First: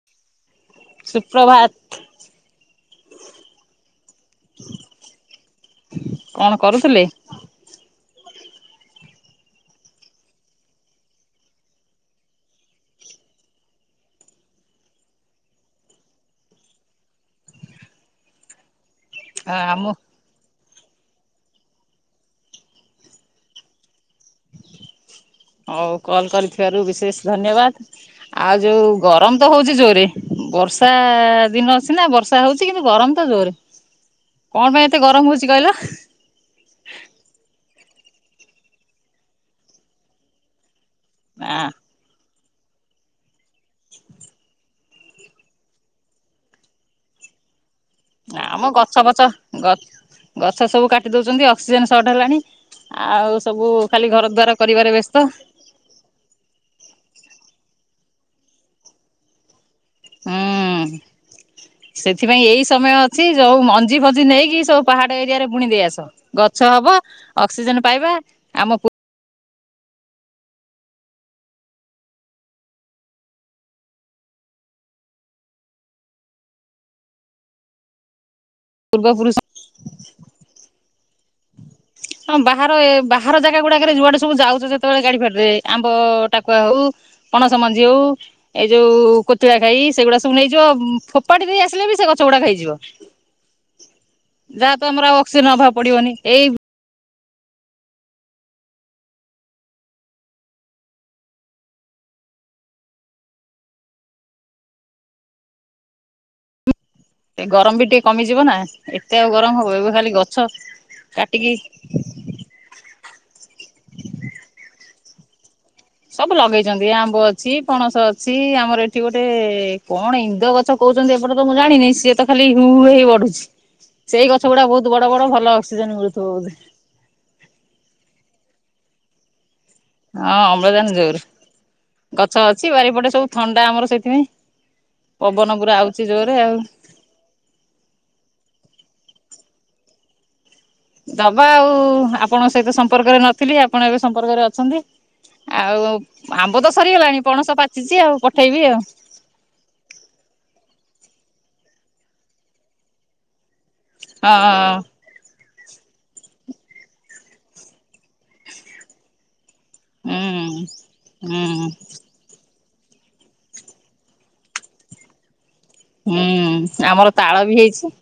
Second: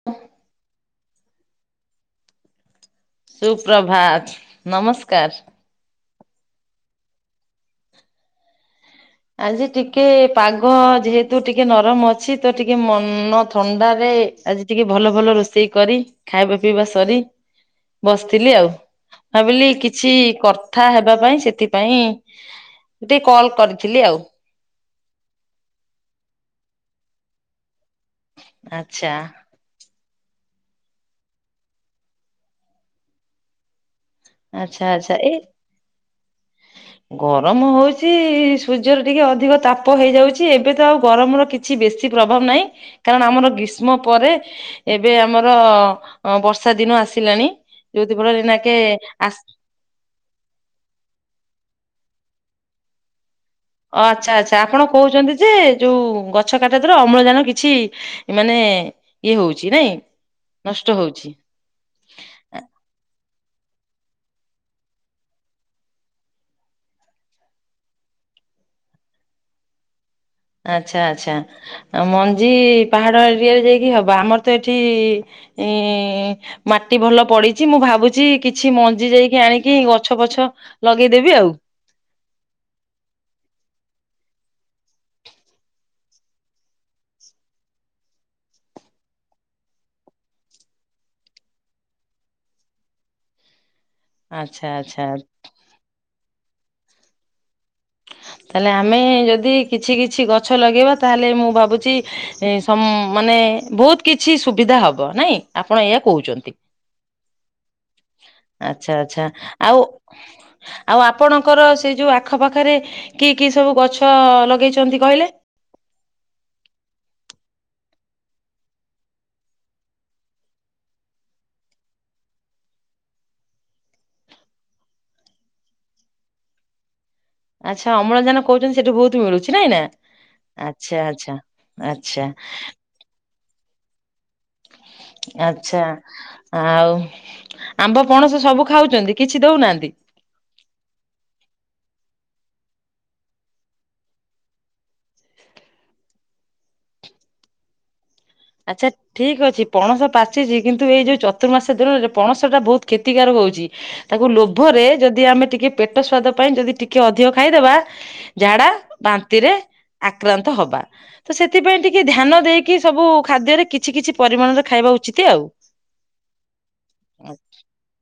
[inaudible] ସୁପ୍ରଭାତ। ସୁପ୍ରଭାତ ନମସ୍କାର। କଣ କରୁଥିଲେ? ଆଜି ଟିକେ ପାଗ ଯେହେତୁ ଟିକେ ନରମ ଅଛି ତ ଟିକେ ମନ ଥଣ୍ଡାରେ ଆଜି ଟିକେ ଭଲ ଭଲ ରୋଷେଇ କରି, ଖାଇବା ପିଇବା ସରି ବସିଥିଲି ଆଉ। ଭାବିଲି ଆମ କିଛି କଥା ହେବା ପାଇଁ ସେଥିପାଇଁ ଟିକେ କଲ କରି ଥିଲି ଆଉ। ହଉ କଲ କରିଥିବାରୁ ବିଶେଷ ଧନ୍ୟବାଦ ଆଉ ଯୋଉ ଆଚ୍ଛା ଗରମ ତ ହଉଛି ଜୋରରେ ବର୍ଷା ଦିନ ସିନା ବର୍ଷା ହଉଛି କିନ୍ତୁ ଗରମ ତ ଜୋରରେ। ଆଚ୍ଛା ଆଚ୍ଛା ଏ ଗରମ ହଉଛି ସୂର୍ଯ୍ୟର ଟିକେ ଅଧିକ ତାପ ହେଇଯାଉଛି। ଏବେ ତ ଆଉ ଗରମର ନା କିଛି ବେଶୀ ପ୍ରଭାବ ନାହିଁ, କାରଣ ଆମର ଗ୍ରୀଷ୍ମ ପରେ ଏବେ ଆମର ବର୍ଷା ଦିନ ଆସିଲାଣି ଯୋଉଥି ଫଳରେ ଆମ ନାକେ ଗଛ ଫଛ ଆସ ଗଛ ସବୁ କାଟି ଦଉଛନ୍ତି ଅକ୍ସିଜେନ ସର୍ଟ ହେଲାଣି ଆଉ। ସବୁ ଖାଲି ଘର ଆଚ୍ଛା ଦ୍ୱାର ଆଚ୍ଛା ଆପଣ କରିବାରେ ବ୍ୟସ୍ତ କହୁଛନ୍ତି ଯେ। ଯୋଉ ଗଛ କାଟିବା ଦ୍ୱାରା ଅମ୍ଳଜାନ କିଛି ମାନେ ଇଏ ହଉଛି ନାଇଁ। ହୁଁ। ନଷ୍ଟ ହଉଛି। ସେଥିପାଇଁ ଏଇ ସମୟ ଅଛି ଯୋଉ ମଞ୍ଜି ଫଞ୍ଜି ନେଇକି ସବୁ ପାହାଡ ଏରିଆରେ ବୁଣି ଦେଇ ଆସ। ଗଛ ହବ ଅକ୍ସିଜେନ ପାଇବା ଆମକୁ ଆଚ୍ଛା ଆଚ୍ଛା ମଞ୍ଜି ପାହାଡ ଏରିଆରେ ଯାଇକି ହବ ଆମର ତ ଏଠି। ଉଁ ମାଟି ଭଲ ପଡିଛି ମୁଁ ଭାବୁଚି। କିଛି ପୂର୍ବ ମଞ୍ଜି ପୁରୁଷ ଯାଇକି ଆଣିକି ଗଛ ପଛ ଲଗେଇଦେବି ଆଉ। ହଁ ବାହାର ବାହାର ଜାଗା ଗୁଡାକରେ ଯୁଆଡେ ସବୁ ଯାଉଛ ଯେତେବେଳେ ଗାଡି ଫାଡିରେ ଆମ୍ବ ଟାକୁଆ ହଉ। ପଣସ ମଞ୍ଜି ହଉ। ଏଇ ଯୋଉ କୋତିଳା ଖାଇ ସେଗୁଡା ସବୁ ନେଇଯିବ ଫୋପାଡି ଦେଇ ଆସିଲେ ବି ସେ ଗଛ ଗୁଡାକ ହେଇଯିବ। [inaudible] ଯାହା ତ ଆଚ୍ଛା ଆମର ଆଉ ଅକ୍ସିଜେନ ଅଭାବ ପଡିବନି ଏଇ ତାହେଲେ ଆମେ ଯଦି କିଛି କିଛି ଗଛ ଲଗେଇବା ତାହେଲେ ମୁଁ ଭାବୁଛି। ମାନେ ବହୁତ କିଛି ସୁବିଧା ହବ ନାଇଁ ଆପଣ ଏଇଆ କହୁଛନ୍ତି। ଗରମ ବି ଟିକେ କମିଯିବ ନା ଆଚ୍ଛା ଏତେ ଆଚ୍ଛା ଆଉ ଗରମ ହବ ଆଉ ଏବେ ଖାଲି ଗଛ ଆଉ କାଟିକି ଆପଣଙ୍କର ସେଇ ଯୋଉ ଆଖ ପାଖରେ କି କି ସବୁ ଗଛ ଲଗେଇଛନ୍ତି କହିଲେ? ସବୁ ଲଗେଇଛନ୍ତି ଆମ୍ବ ଅଛି ପଣସ ଅଛି ଆମର ଏଠି ଗୋଟେ କଣ ଇନ୍ଦ ଗଛ। କହୁଛନ୍ତି ଏପଟ ତ ମୁଁ ଜାଣିନି ସିଏ ତ ଖାଲି ହୁ ହୁ ହେଇ ବଢୁଛି। ସେଇ ଗଛ ଗୁଡା ବହୁତ ବଡ ବଡ ଭଲ ଅକ୍ସିଜେନ ମିଳୁଥିବ ବୋଧେ। ଆଚ୍ଛା ଅମ୍ଳଜାନ କହୁଛନ୍ତି ସେଠୁ ବହୁତ ମିଳୁଛି ନାଇଁ ନା। ହଁ ଅମ୍ଳଜାନ ଆଚ୍ଛା ଜୋର ଆଚ୍ଛା ଆଚ୍ଛା ଗଛ ଅଛି ବାରିପଟେ ସବୁ ଥଣ୍ଡା ଆମର ସେଇଥିପାଇଁ। ପବନ ପୁରା ଆଚ୍ଛା ଆଉଛି ଜୋରରେ ଆଉ ଆମ୍ବ ପଣସ ସବୁ ଖାଉଛନ୍ତି କିଛି ଦଉନାହାନ୍ତି। ଦବା ଆଉ ଆପଣଙ୍କ ସହିତ ସମ୍ପର୍କରେ ନଥିଲି ଆପଣ ଏବେ ସମ୍ପର୍କରେ ଅଛନ୍ତି। ଆଉ ଆମ୍ବ ତ ସରିଗଲାଣି ପଣସ ପାଚିଛି ଆଉ ପ ଆଚ୍ଛା। ଠିକ ଅଛି ପଣସ ପାଚିଛି କିନ୍ତୁ ଏଇ ଯୋଉ ଚତୁର୍ମାସ ଦିନରେ ପଣସ ଟା ବହୁତ କ୍ଷତିକାରକ ହଉଛି। ତାକୁ ହଁ। ଲୋଭରେ ଯଦି ଆମେ ଟିକେ ପେଟ ସ୍ୱାଦ ପାଇଁ ଯଦି ଟିକେ ଅଧିକ ଖାଇଦେବା ଝାଡା ବାନ୍ତିରେ। ହଁ ଆକ୍ରାନ୍ତ ହବା ତ ହୁଁ ସେଥିପାଇଁ ଟିକେ ଧ୍ୟାନ ଦେଇକି ସବୁ। ଖାଦ୍ୟରେ କିଛି କିଛି ପରିମାଣରେ ଖାଇବା ଉଚିତ ଆଉ। ହୁଁ ଆମର ତାଳ ବି ହେଇଛି।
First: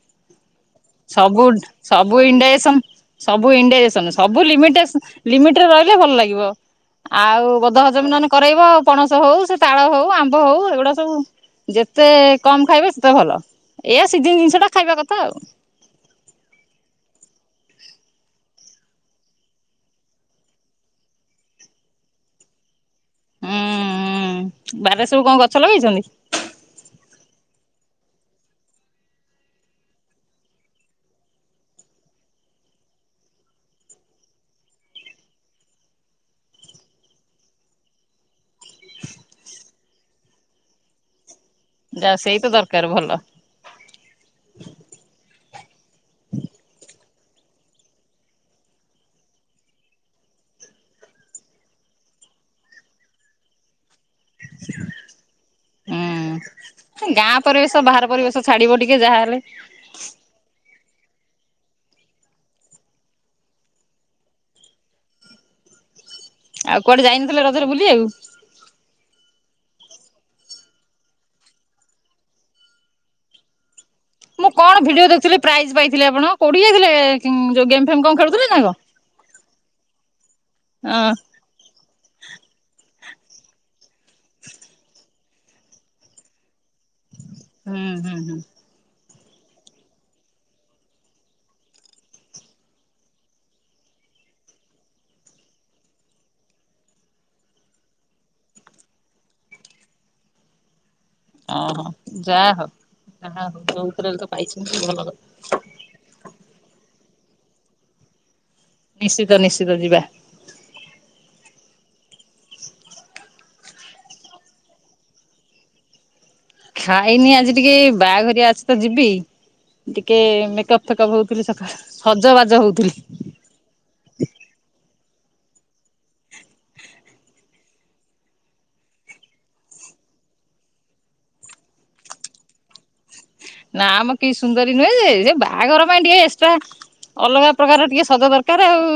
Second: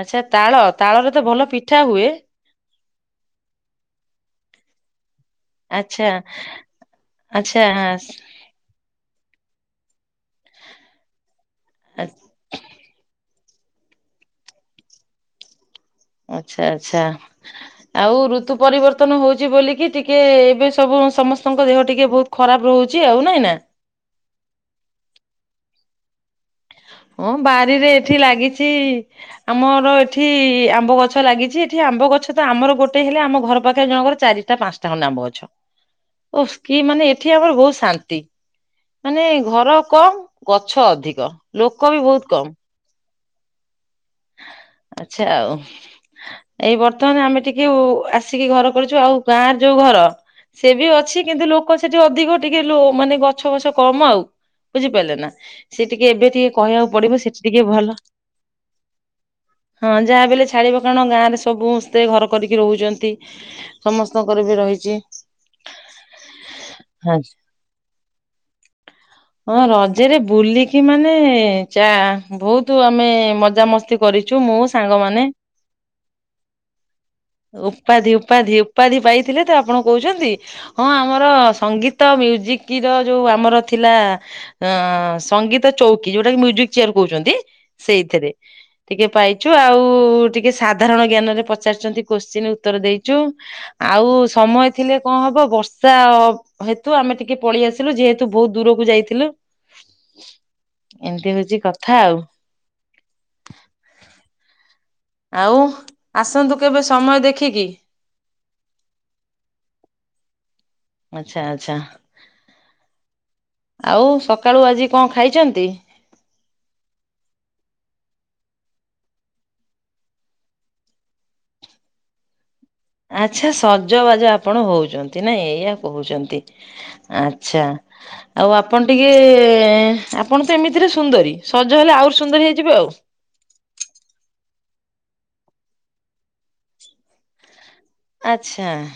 ଆଚ୍ଛା ତାଳ ତାଳରେ ତ ଭଲ ସବୁ ପିଠା ହୁଏ ସବୁ ଇଣ୍ଡଡାଇଯେଶନ। ସବୁ ଇନଡାଇଜେଶନ ସବୁ ଲିମିଟେସ ଲମିଟରେ ରହିଲେ ଆଚ୍ଛା ଭଲ ଲାଗିବ। ଆଉ ଆଚ୍ଛା ବଧ ଭଜମୀ ନହେଲେ କରେଇବ ଆଉ। ପଣସ ହଉ ସେ ତାଳ ହଉ ଆମ୍ବ ହଉ ଏଗୁଡା ସବୁ ଯେତେ କମ ଖାଇବେ ସେତେ ଭଲ। ଏଇଆ ସିଜିନ ଜିନିଷଟା ଖାଇବା କଥା ଆଉ। ଆଚ୍ଛା ଆଚ୍ଛା। ଆଉ ଋତୁ ପରିବର୍ତନ ହଉଛି ବୋଲିକି ଟିକେ ଏବେ ସବୁ ସମସ୍ତଙ୍କ ଦେହ ଟିକେ ବହୁତ ଖରାପ ରହୁ ଚି ଆଉ ନାଇଁ ହୁଁ ନା। ହୁଁ ବାରିରେ ସବୁ କଣ ଗଛ ଲଗେଇଛନ୍ତି? ହଁ ବାରିରେ ଏଠି ଲାଗିଛି। ଆମର ଏଠି ଆମ୍ବ ଗଛ ଲାଗିଛି, ଏଠି ଆମ୍ବ ଗଛ ତ ଆମର ଗୋଟେ ହେଲେ ଆମ ଘର ପାଖରେ ଜଣଙ୍କର ଚାରି ପାଞ୍ଚଟାଙ୍କ ନାମ ଅଛ ଓ କି ମାନେ ଏଠି ଆମର ବୋହୁ ଶାନ୍ତି। ମାନେ ଘର କମ୍ ଗଛ ଅଧିକ। ଲୋକ ବି ଯା ବହୁତ ସେଇ କମ ତ ଦରକାର ଭଲ। ଆଚ୍ଛା ଆଉ। ଏଇ ବର୍ତ୍ତମାନ ଆମେ ଟିକେ ଆସିକି ଘର କରିଛୁ ଆଉ ଗାଁର ଯୋଉ ଘର ସେ ବି ଅଛି କିନ୍ତୁ ଲୋକ ସେଠି ଅଧିକ ଟିକେ ମାନେ ଗଛ ବଛ କମ ଆଉ। ବୁଝିପାରିଲେ ନା। ସେ ଟିକେ ଏବେ ଟିକେ କହିବାକୁ ପଡିବ ସେଠି ଟିକେ ଭଲ। ଛାଡ଼ିବ ଟିକେ ଯାହାହେଲେ ହଁ ଯାହା ବଲେ ଛାଡିବ କାରଣ ଗାଁ ରେ ସବୁ ସମସ୍ତେ ଘର କରିକି ରହୁଛନ୍ତି। ସମସ୍ତଙ୍କର ବି ରହିଛି। ଆଉ କୁଆଡେ ଯାଇନଥିଲେ ରଜରେ ବୁଲିବା କୁ? [inaudible] ହଁ ରଜରେ ବୁଲିକି ମାନେ, ଚା ବହୁତ ଆମେ ମଜାମସ୍ତି। କରିଛୁ ମୁଁ କଣ ଭିଡ଼ିଓ ସାଙ୍ଗମାନେ ଦେଖୁଥିଲି ପ୍ରାଇଜ୍ ପାଇଥିଲେ ଆପଣ? କୋଡ଼ିଏ ଯାଇଥିଲେ ଯେଉଁ ଗେମ୍ ଫେମ୍ ଉପାଧି କଣ ଖେଳୁଥିଲେ ଉପାଧି ନା କଣ? ଉପାଧି ପାଇଥିଲେ ତ ଆପଣ କହୁଛନ୍ତି, ହଁ କଣ? ଆମର ସଙ୍ଗୀତ। ତ ମ୍ୟୁଜିକ ର ଯୋଉ ଆମର ଥିଲା, ଅ ସଙ୍ଗୀତ ଚୌକି, ଯୋଉଟା କି ମୁଜିକ୍ କହୁଛନ୍ତି ହୁଁ ହୁଁ ସେଇଥିରେ ହୁଁ ଟିକେ ପାଇଛୁ ଆଉ ଟିକେ ସାଧାରଣ ଜ୍ଞାନରେ ପଚାରିଛନ୍ତି କୋଶ୍ଚିନ୍ ଉତ୍ତର ଦେଇଛୁ। ଆଉ ସମୟ ଥିଲେ କଣ ହବ ବର୍ଷା। ହେତୁ, ଆମେ ଟିକେ ପଳେଇ ଆସିଲୁ। ଯେହେତୁ ବହୁତ ଦୂରକୁ ଯାଇଥିଲୁ। ଏମିତି ହଉଛି କଥା ଆଉ। ଓହୋ [unintelligible] ପାଇଛନ୍ତି ଭଲ ଆଉ ଆସନ୍ତୁ କେବେ ସମୟ ଦେଖିକି। ନିଶ୍ଚିତ ନିଶ୍ଚିତ ଯିବା। ଆଚଛା ଆଚଛା। ଆଉ ସକାଳୁ ଆଜି କଣ ଖାଇଛନ୍ତି? ଖାଇନି ଆଜି ଟିକେ ବାହାଘର ଆସ ତ ଯିବି। ଟିକେ ମେକପ୍ ଫେକପ୍ ହଉଥିଲିକା ସଜ ବାଜ ହଉଥିଲି। ଆଚ୍ଛା ସଜବାଜ ଆପଣ ହଉଛନ୍ତି। ନାଇଁ ଏଇଆ କହୁଛନ୍ତି ଆଚ୍ଛା। ଆଉ ଆପଣ ଟିକେ, ଆପଣ ତ ଏମିତିରେ ସୁନ୍ଦରୀ, ସଜ ହେଲେ ଆହୁରି ସୁନ୍ଦରୀ ହେଇଯିବ ଆଉ ନା ଆମ କିଛି ସୁନ୍ଦରୀ ନୁହେଁ ଯେ, ବାହାଘର ପାଇଁ ଟିକେ ଏକ୍ସଟ୍ରା। ଅଲଗା ପ୍ରକାର ଟିକେ ସଦ ଦରକାର ଆଚ୍ଛା ଆଉ।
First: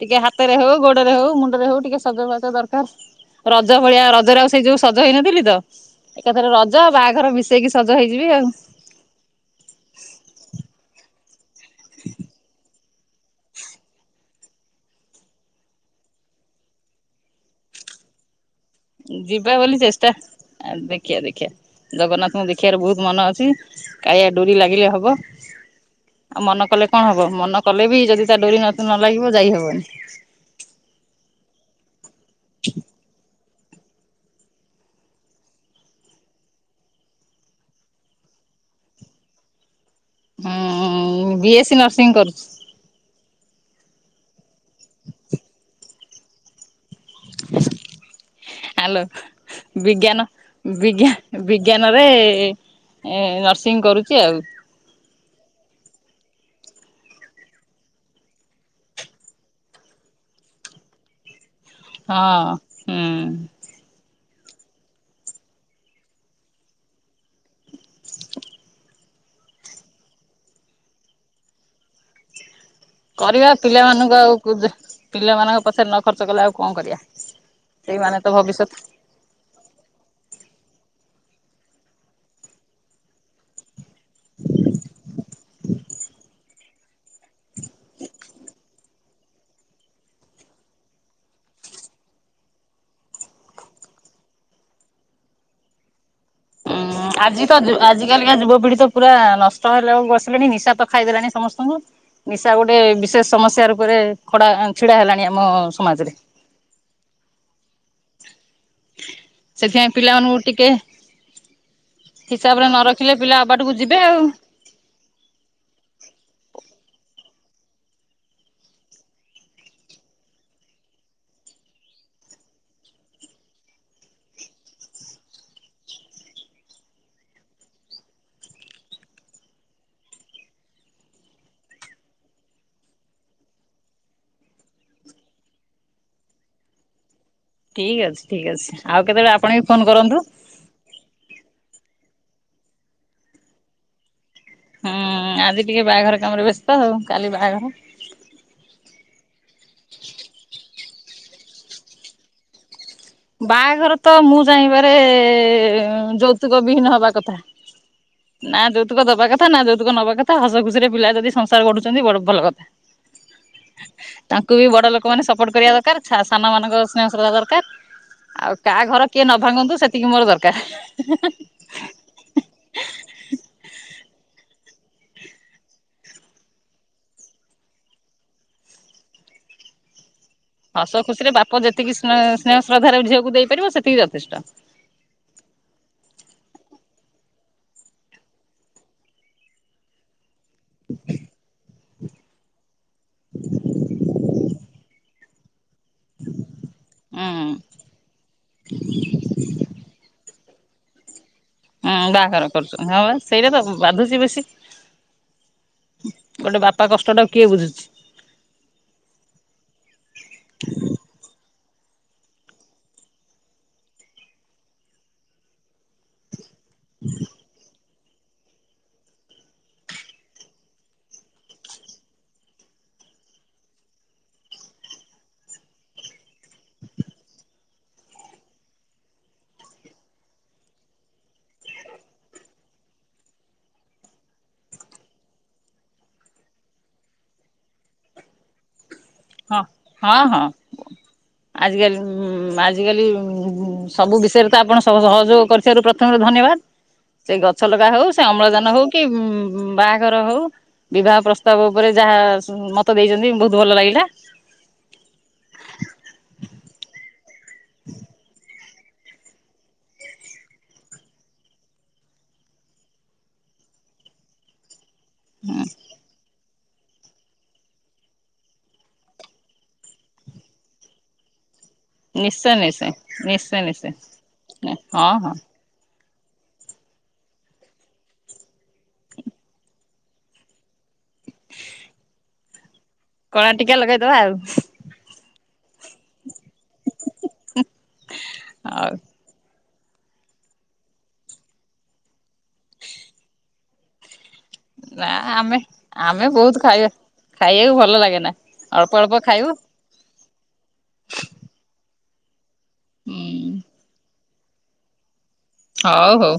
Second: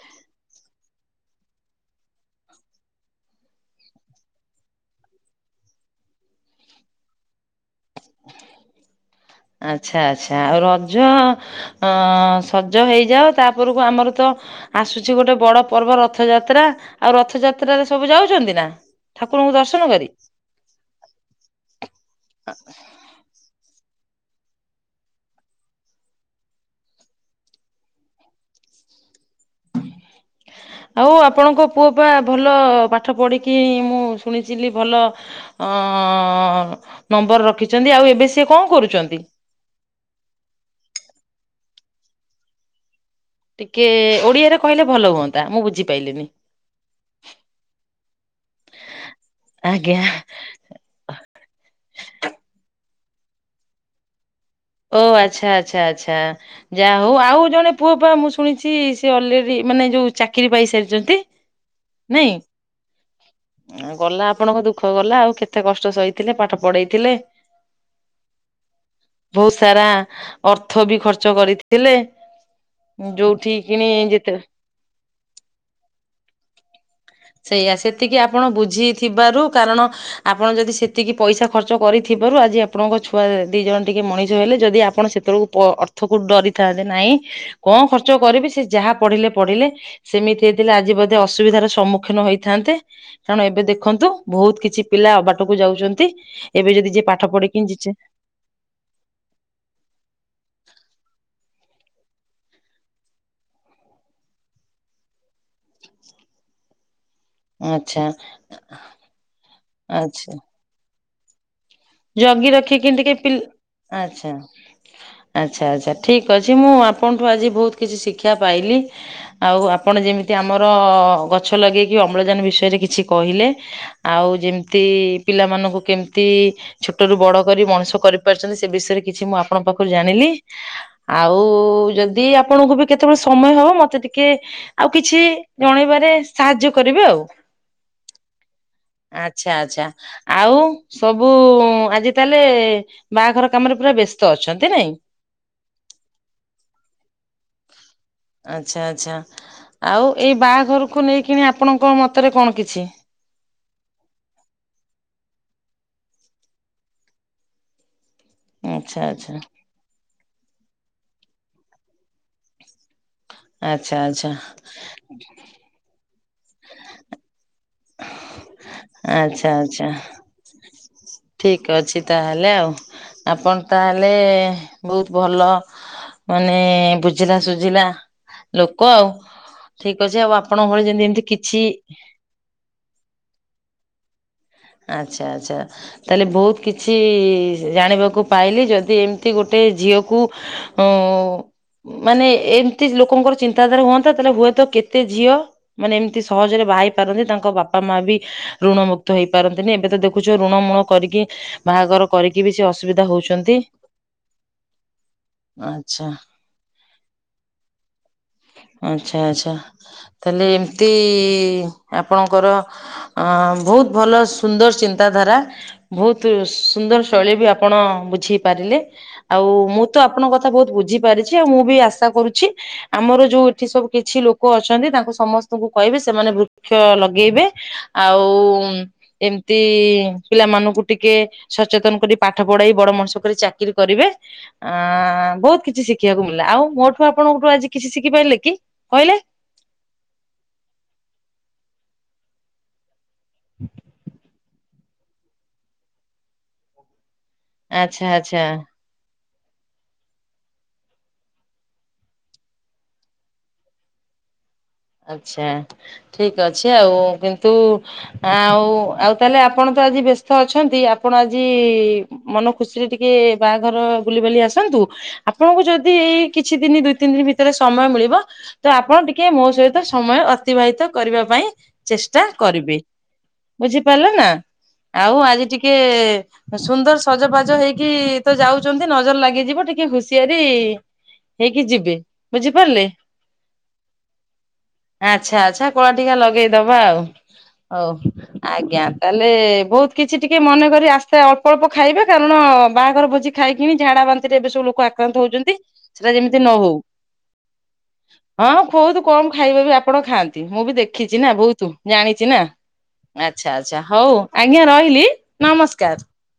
ଟିକେ ହାତରେ ହଉ, ଗୋଡରେ ହଉ, ମୁଣ୍ଡରେ ହଉ, ଟିକେ ଶଜବାଜ୍ ଦରକାର। ରଜ ଭଳିଆ ରଜରେ ଆଉ ସେଇ ଯୋଉ ସଜ ହେଇନଥିଲି ତ, ଏକାଥରେ ରଜ ବାହାଘର ମିଶେଇକି ସଜ ହେଇକି ଯିବି ଆଉ। ଆଚଛା ଆଚ୍ଛା ଆଉ ରଜ ଅ ସ ଜ ହେଇଯାଅ ତାପରକୁ ଆମର ତ ଆସୁଛି ଗୋଟେ ବଡ ପର୍ବ ରଥଯାତ୍ରା ଆଉ ରଥଯାତ୍ରରେ ସବୁ ଯାଉଛନ୍ତି ନା। ଠାକୁରଙ୍କୁ ଦର୍ଶନ କରି। ଆ ଦେଖିିବା ଦେଖିଆ ଜଗନ୍ନାଥଙ୍କୁ ଦେଖିବାର ବହୁତ ମନ ଅଛି। କାଳୀଆ ଡୋରି ଲାଗିଲେ ହବ। ଆଉ ମନ କଲେ କଣ ହବ। ମନ କଲେ ବି ଯଦି ତା ଡୋରି ନ ନ ଲାଗିବ ଯାଇ ହବନି। ଆଉ ଆପଣଙ୍କ ପୁଅ ପା ଭଲ ପାଠ ପଢିକି ମୁଁ ଶୁଣିଚି ଭଲ। ଅ, ନମ୍ବର ରଖିଛନ୍ତି ଆଉ ଏବେ ସି କଣ କରୁଛନ୍ତି? ହଁ ବି ଏସ୍ ସି ନର୍ସିଂ କରୁଛି। ଟିକେ ଓଡିଆରେ କହିଲେ ଭଲ ହୁଅନ୍ତା। ମୁଁ ବୁଝିପାରଲିିନି। ହ୍ୟାଲୋ ଆଜ୍ଞା। ବିଜ୍ଞାନ। ବିଜ୍ଞା ବିଜ୍ଞାନରେ ନର୍ସିଂ କରୁଚି ଆଉ। ଓ ଆଚ୍ଛା ଆଚ୍ଛା ଆଚ୍ଛା। ଯାହା ହଉ ଆଉ ଜଣେ ପୁଅ ପା ମୁଁ ଶୁଣିଚି ସେ ଅଲରେଡି ମାନେ ଯୋଉ ଚାକିରି ପାଇସାରିଛନ୍ତି। ନାଇଁ ହଁ ହୁଁ। ଗଲା ଆପଣଙ୍କ ଦୁଃଖ ଗଲା ଆଉ କେତେ କଷ୍ଟ ସହିଥିଲେ ପାଠ ପଢେଇଥିଲେ। ବୋହୁତ ସାରା ଅର୍ଥ ବି ଖର୍ଚ୍ଚ କରିଥିଲେ। କରିବା ଯୋଉଠି କିଣି ପିଲାମାନଙ୍କୁ ଯେତେ ଆଉ ପିଲାମାନଙ୍କ ପଛରେ ନ ଖର୍ଚ୍ଚ କଲେ ଆଉ କଣ କରିବା। ସେଇଆା ସେଇମାନେ ସେତିକି ତ ଆପଣ ଭବିଷ୍ୟତ ବୁଝି ଥିବାରୁ କାରଣ ଆପଣ ଯଦି ସେତିକି ପଇସା ଖର୍ଚ୍ଚ କରିଥିବାରୁ ଆଜି ଆପଣଙ୍କ ଛୁଆ ଦି ଜଣ ଟିକେ ମଣିଷ ହେଲେ ଯଦି ଆପଣ ସେତେବେଳକୁ ଅର୍ଥକୁ ଡରିଥାନ୍ତେ ନାହିଁ କଣ ଖର୍ଚ୍ଚ କରିବି ସେ ଯାହା ପଢିଲେ ପଢିଲେ ସେମିତି ହେଇଥିଲେ ଆଜି ବୋଧେ ଅସୁବିଧାର ସମ୍ମୁଖୀନ ହେଇଥାନ୍ତେ। କାରଣ ଏବେ ଦେଖନ୍ତୁ ବୋହୁତ କିଛି ପିଲା ଅବାଟକୁ ଯାଉଛନ୍ତି। ଏବେ ଯଦି ଯିଏ ପାଠ ପଢେ କି ଯିଝେ ଆଜ୍ଞା ଯୁବପିଢି ତ ପୁରା ନଷ୍ଟ ହେଲେ ଆଉ ବସିଲେଣି ନିଶା ତ ଖାଇଦେଲାଣି ସମସ୍ତଙ୍କୁ। ନିଶା ଗୋଟେ ବିଶେଷ ସମସ୍ୟା ରୂପରେ ଖଡା ଛିଡା ହେଲାଣି ଆମ ସମାଜରେ। ଆଛା ସେଥିପାଇଁ ପିଲାମାନଙ୍କୁ ଆଛା। ଟିକେ ଜଗି ହିସାବରେ ନ ରଖି କିଣ ରଖିଲେ ଟିକେ ପିଲ୍ ପିଲା ଅବାଟକୁ ଯିବେ ଆଉ। ଆଚ୍ଛା। ଆଚ୍ଛା ଆଚ୍ଛା ଠିକ୍ ଅଛି ମୁଁ ଆପଣଠୁ ଆଜି ବୋହୁତ କିଛି ଶିକ୍ଷା ପାଇଲି। ଆଉ ଆପଣ ଯେମିତି ଆମର ଗଛ ଲଗେଇକି ଅମ୍ଳଜାନ ବିଷୟରେ କିଛି କହିଲେ ଆଉ ଯେମିତି ପିଲାମାନଙ୍କୁ କେମିତି ଛୋଟରୁୁ ବଡ କରି ମଣିଷ କରିପାରିଚନ୍ତି ସେ ବିଷୟରେ କିଛି ମୁଁ ଆପଣଙ୍କ ପାଖରୁ ଜାଣିଲି ଆଉ ଯଦି ଆପଣଙ୍କୁ ବି କେତେବେଳେ ସମୟ ହବ ମତେ ଟିକେ ଆଉ କିଛି ଜଣେଇବାରେ ସାହାଯ୍ୟ କରିବେ ଆଉ। ଠିକ ଅଛି ଠିକ ଅଛି ଆଉ କେତେବେଳେ ଆଚ୍ଛା ଆପଣ ବି ଆଚ୍ଛା। ଫୋନ କରନ୍ତୁ। ଆଉ ସବୁ ଆଜି ତାହେଲେ ବାହାଘର କାମରେ ପୁରା ବ୍ୟସ୍ତ ଅଛନ୍ତି ନାଇଁ। ହଁ ଆଜି ଟିକେ ବାହାଘର କାମରେ ବ୍ୟସ୍ତ ଆଉ କାଲି ବାହାଘର। ଆଚ୍ଛା ଆଚ୍ଛା ଆଉ ଏଇ ବାହାଘରକୁ ନେଇକିଣି ଆପଣଙ୍କ ମତରେ କଣ କିଛି ବାହାଘର ତ ମୁଁ ଚାହିଁବାରେ ଯୌତୁକ ବିହୀନ ହବା କଥା। ନା ଆଚ୍ଛା ଯୌତୁକ ଦବା ଆଚ୍ଛା। କଥା ନା ଯୌତୁକ ନବା କଥା ହସ ଖୁସିରେ ପିଲା ଯଦି ସଂସାର ଗଢୁଛନ୍ତି ବଡ ଭଲ କଥା। ଆଚ୍ଛା ଆଚ୍ଛା ତାଙ୍କୁ ବି ବଡ ଲୋକ ମାନେ ସପୋର୍ଟ କରିବା ଦରକାର ସାନ ମାନଙ୍କ ସ୍ନେହ ଶ୍ରଧା ଦରକାର। ଆଉ କାହା ଘର କିଏ ନ ଆଚ୍ଛା ଭାଙ୍ଗନ୍ତୁ ସେତିକି ମୋର ଦରକାର। ଠିକ ଅଛି ତାହେଲେ ଆଉ ଆପଣ ତାହେଲେ ବୋହୁତ ଭଲ। ମାନେ ବୁଝିଲା ସୁୁଝିଲା ଲୋକ ଆଉ ଠିକ ଅଛି ଆଉ ବାପ ହସ ଖୁସିରେ ବାପ ଯେତିକି ସ୍ନେହ ସେନ୍ହେଶ୍ରଦ୍ଧାରେ ଗୋଟେ ଝିଅ କୂ ଦେଇପାରିବ ସେତିକି ଯଥେଷ୍ଟ। ଆଛା ଆଚ୍ଛା। ତାହେଲେ ବୋହୁତ କିଛି ଜାଣିବାକୁ ପାଇଲି ଯଦି ଏମିତି ଗୋଟେ ଝିଅକୁ ଓ। ମାନେ ଏମିତି ଲୋକଙ୍କର ଚିନ୍ତାଧାରା ହୁଅନ୍ତା ତାହେଲେ ହୁଏତ କେତେ ଝିଅ ମାନେ ଏମିତି ସହଜରେ ବାହା ପାରନ୍ତି ହୁଁ ତାଙ୍କ ବାପା ମା ବି ଋଣ ମୁକ୍ତ ମୁକ୍ତ ହେଇପାରନ୍ତିନି ଏବେ ତ ଦେଖୁଚ ଋଣ ମୂଣ କରିକି ଅଁ କରିକି ବାହାଘର ବି ସେ କରୁଚନ୍ତି ହଁ ଅସୁବିଧା ପା ସେଇଟା ହଉଛନ୍ତି। ତ ବାଧୁଚି ବେଶୀ। ଆଚ୍ଛା ଗୋଟେ ବାପା କଷ୍ଟ ଟାକୁ କିଏ ବୁଝୁଚି। ଆଛା ଆଛା। ତାହେଲେ ଏମିତି ଆପଣଙ୍କର ବୋହୁତ ଭଲ ସୁନ୍ଦର ଚିନ୍ତାଧାରା ବୋହୁତ ସୁନ୍ଦର ଶୈଳୀ ବି ଆପଣ ବୁଝି ପାରିଲେ ଆଉ ମୁଁ ତ ଆପଣଙ୍କ କଥା ବୋହୁତ ବୁଝି ପାରିଚି ଆଉ ମୁଁ ବି ଆଶା କରୁଚି ଆମର ଯୋଉ ଏଠି ସବୁ କିଛି ଲୋକ ଅଛନ୍ତି ତାଙ୍କୁ ସମସ୍ତଙ୍କୁ କହିବେ ସେମାନେ ବୃ ଲଗେଇବେ, ଆଉ ଏମ୍ତି ପିଲାମାନଙ୍କୁ ଟିକେ ସଚେତନ୍‌ କରି, ପାଠ ପଢ଼େଇ, ବଡ଼ ମଣିଷ କରି ଚାକିରି କରିବେ। ଆଁ ବହୁତ୍ କିଛି ଶିଖିବାକୁ ମିଳ୍ଲା, ଆଉ ମୋଠୁ ଆପଣ--ଠୁ ଆଜି କିଛି ଶିଖି ପାଇଲେ କି? କହିଲେ। [inaudible] ସବୁ ବିଷୟରେ ତ ଆପଣ ସହଯୋଗ କର୍ ଥିବାରୁ, ପ୍ରଥମରୁ ଧନ୍ୟବାଦ୍‌। ସେଇ ଗଛ ଲଗା ଆଚ୍ଛା ହଉ, ସେ ଆଚ୍ଛା ଅମ୍ଳଜାନ ହଉ କି, ବାହାଘର ହଉ। ବିବାହ ପ୍ରସ୍ତାବ ଉପରେ ଯାହା ମତ--ଦେଇଚନ୍ତି, ବହୁତୁ ଭଲ ଲାଗିଲା। ଆଚ୍ଛା, ଠିକ୍ ଅଛି ଆଉ। କିନ୍ତୁ ଆଉ ତା--ଲେ ଆପଣ ତ ଆଜି ବେସ୍ତ ଅଛନ୍ତି। ଆପଣ ଆଜି ମନ ଖୁସିରେ ଟିକେ ବାହା ଘର ବୁଲିିବାଲି ଆସନ୍ତୁ। ଆପଣଙ୍କୁ ଯଦି କିଛି ଦିନି ଦୁଇ ତି ଦିନ୍‌ ଭିତରେ ସମୟ ମିଳିବ ତ। ଆପଣ ଟିକେ ମୋ ସ ସମୟ ଅତିବାହିତ କରିବା ପାଇଁ ଚେଷ୍ଟା ନିଶ୍ଚୟ କରିବି, ନିଶ୍ଚୟ ନିଶ୍ଚୟ ବୁଝି ନିଶ୍ଚୟ ପାର୍ଲେ ନା? ହଁ ଆଉ ହଁ ଆଜି ଟିକେ ସୁନ୍ଦର୍ ସଜବାଜ ହେଇକି ତ ଯାଉଚନ୍ତି, ନଜର୍ ଲାଗିଯିବ, ଟିକେ ହୁସିଆରି। ହେଇକି ଯିବେ, ବୁଝି ପାର୍ଲେ? କଳା ଟିକା ଲଗେଇ ଦବା ଆଉ। ଆଚ୍ଛା ଆଚ୍ଛା କଳା ଟିକା ଲଗେଇ ଦବା, ଆଉ ଉ ଆଜ୍ଞା। ହଉ ହେଲେ ବହୁତ୍, କିଛି ଟିକେ ମନେ କରି ଆସ୍ତେ ଅଳ୍ପ ଅଳ୍ପ ଖାଇବେ। କାରଣ ବାହାଘର ଭୋଜି ଖାଇକି ଝାଡ଼ା ବା ରେ ଏବେ ସବୁ ଲୋକ ନା ଆକ୍ରାନ୍ତ ହଉଚନ୍ତି, ଆମେ ସେଟା ଆମେ ଯେମିତି ନ ବହୁତ ହଉ। ଖାଇବା ଖାଇବାକୁ ଭଲ ଲାଗେ ନା ହଁ ଅଳ୍ପ ଅଳ୍ପ କମ ଖାଇବୁ ଖାଇବା ବି ଆପଣ ଖାଆନ୍ତି। ମୁଁ ବି ଦେଖିଚି ନା ବହୁତୁ, ଜାଣିଚି ନା। ହୁଁ ଆଚ୍ଛା ହଉ ଆଜ୍ଞା ରହିଲି, ନମସ୍କାର୍। ହଉ ହଉ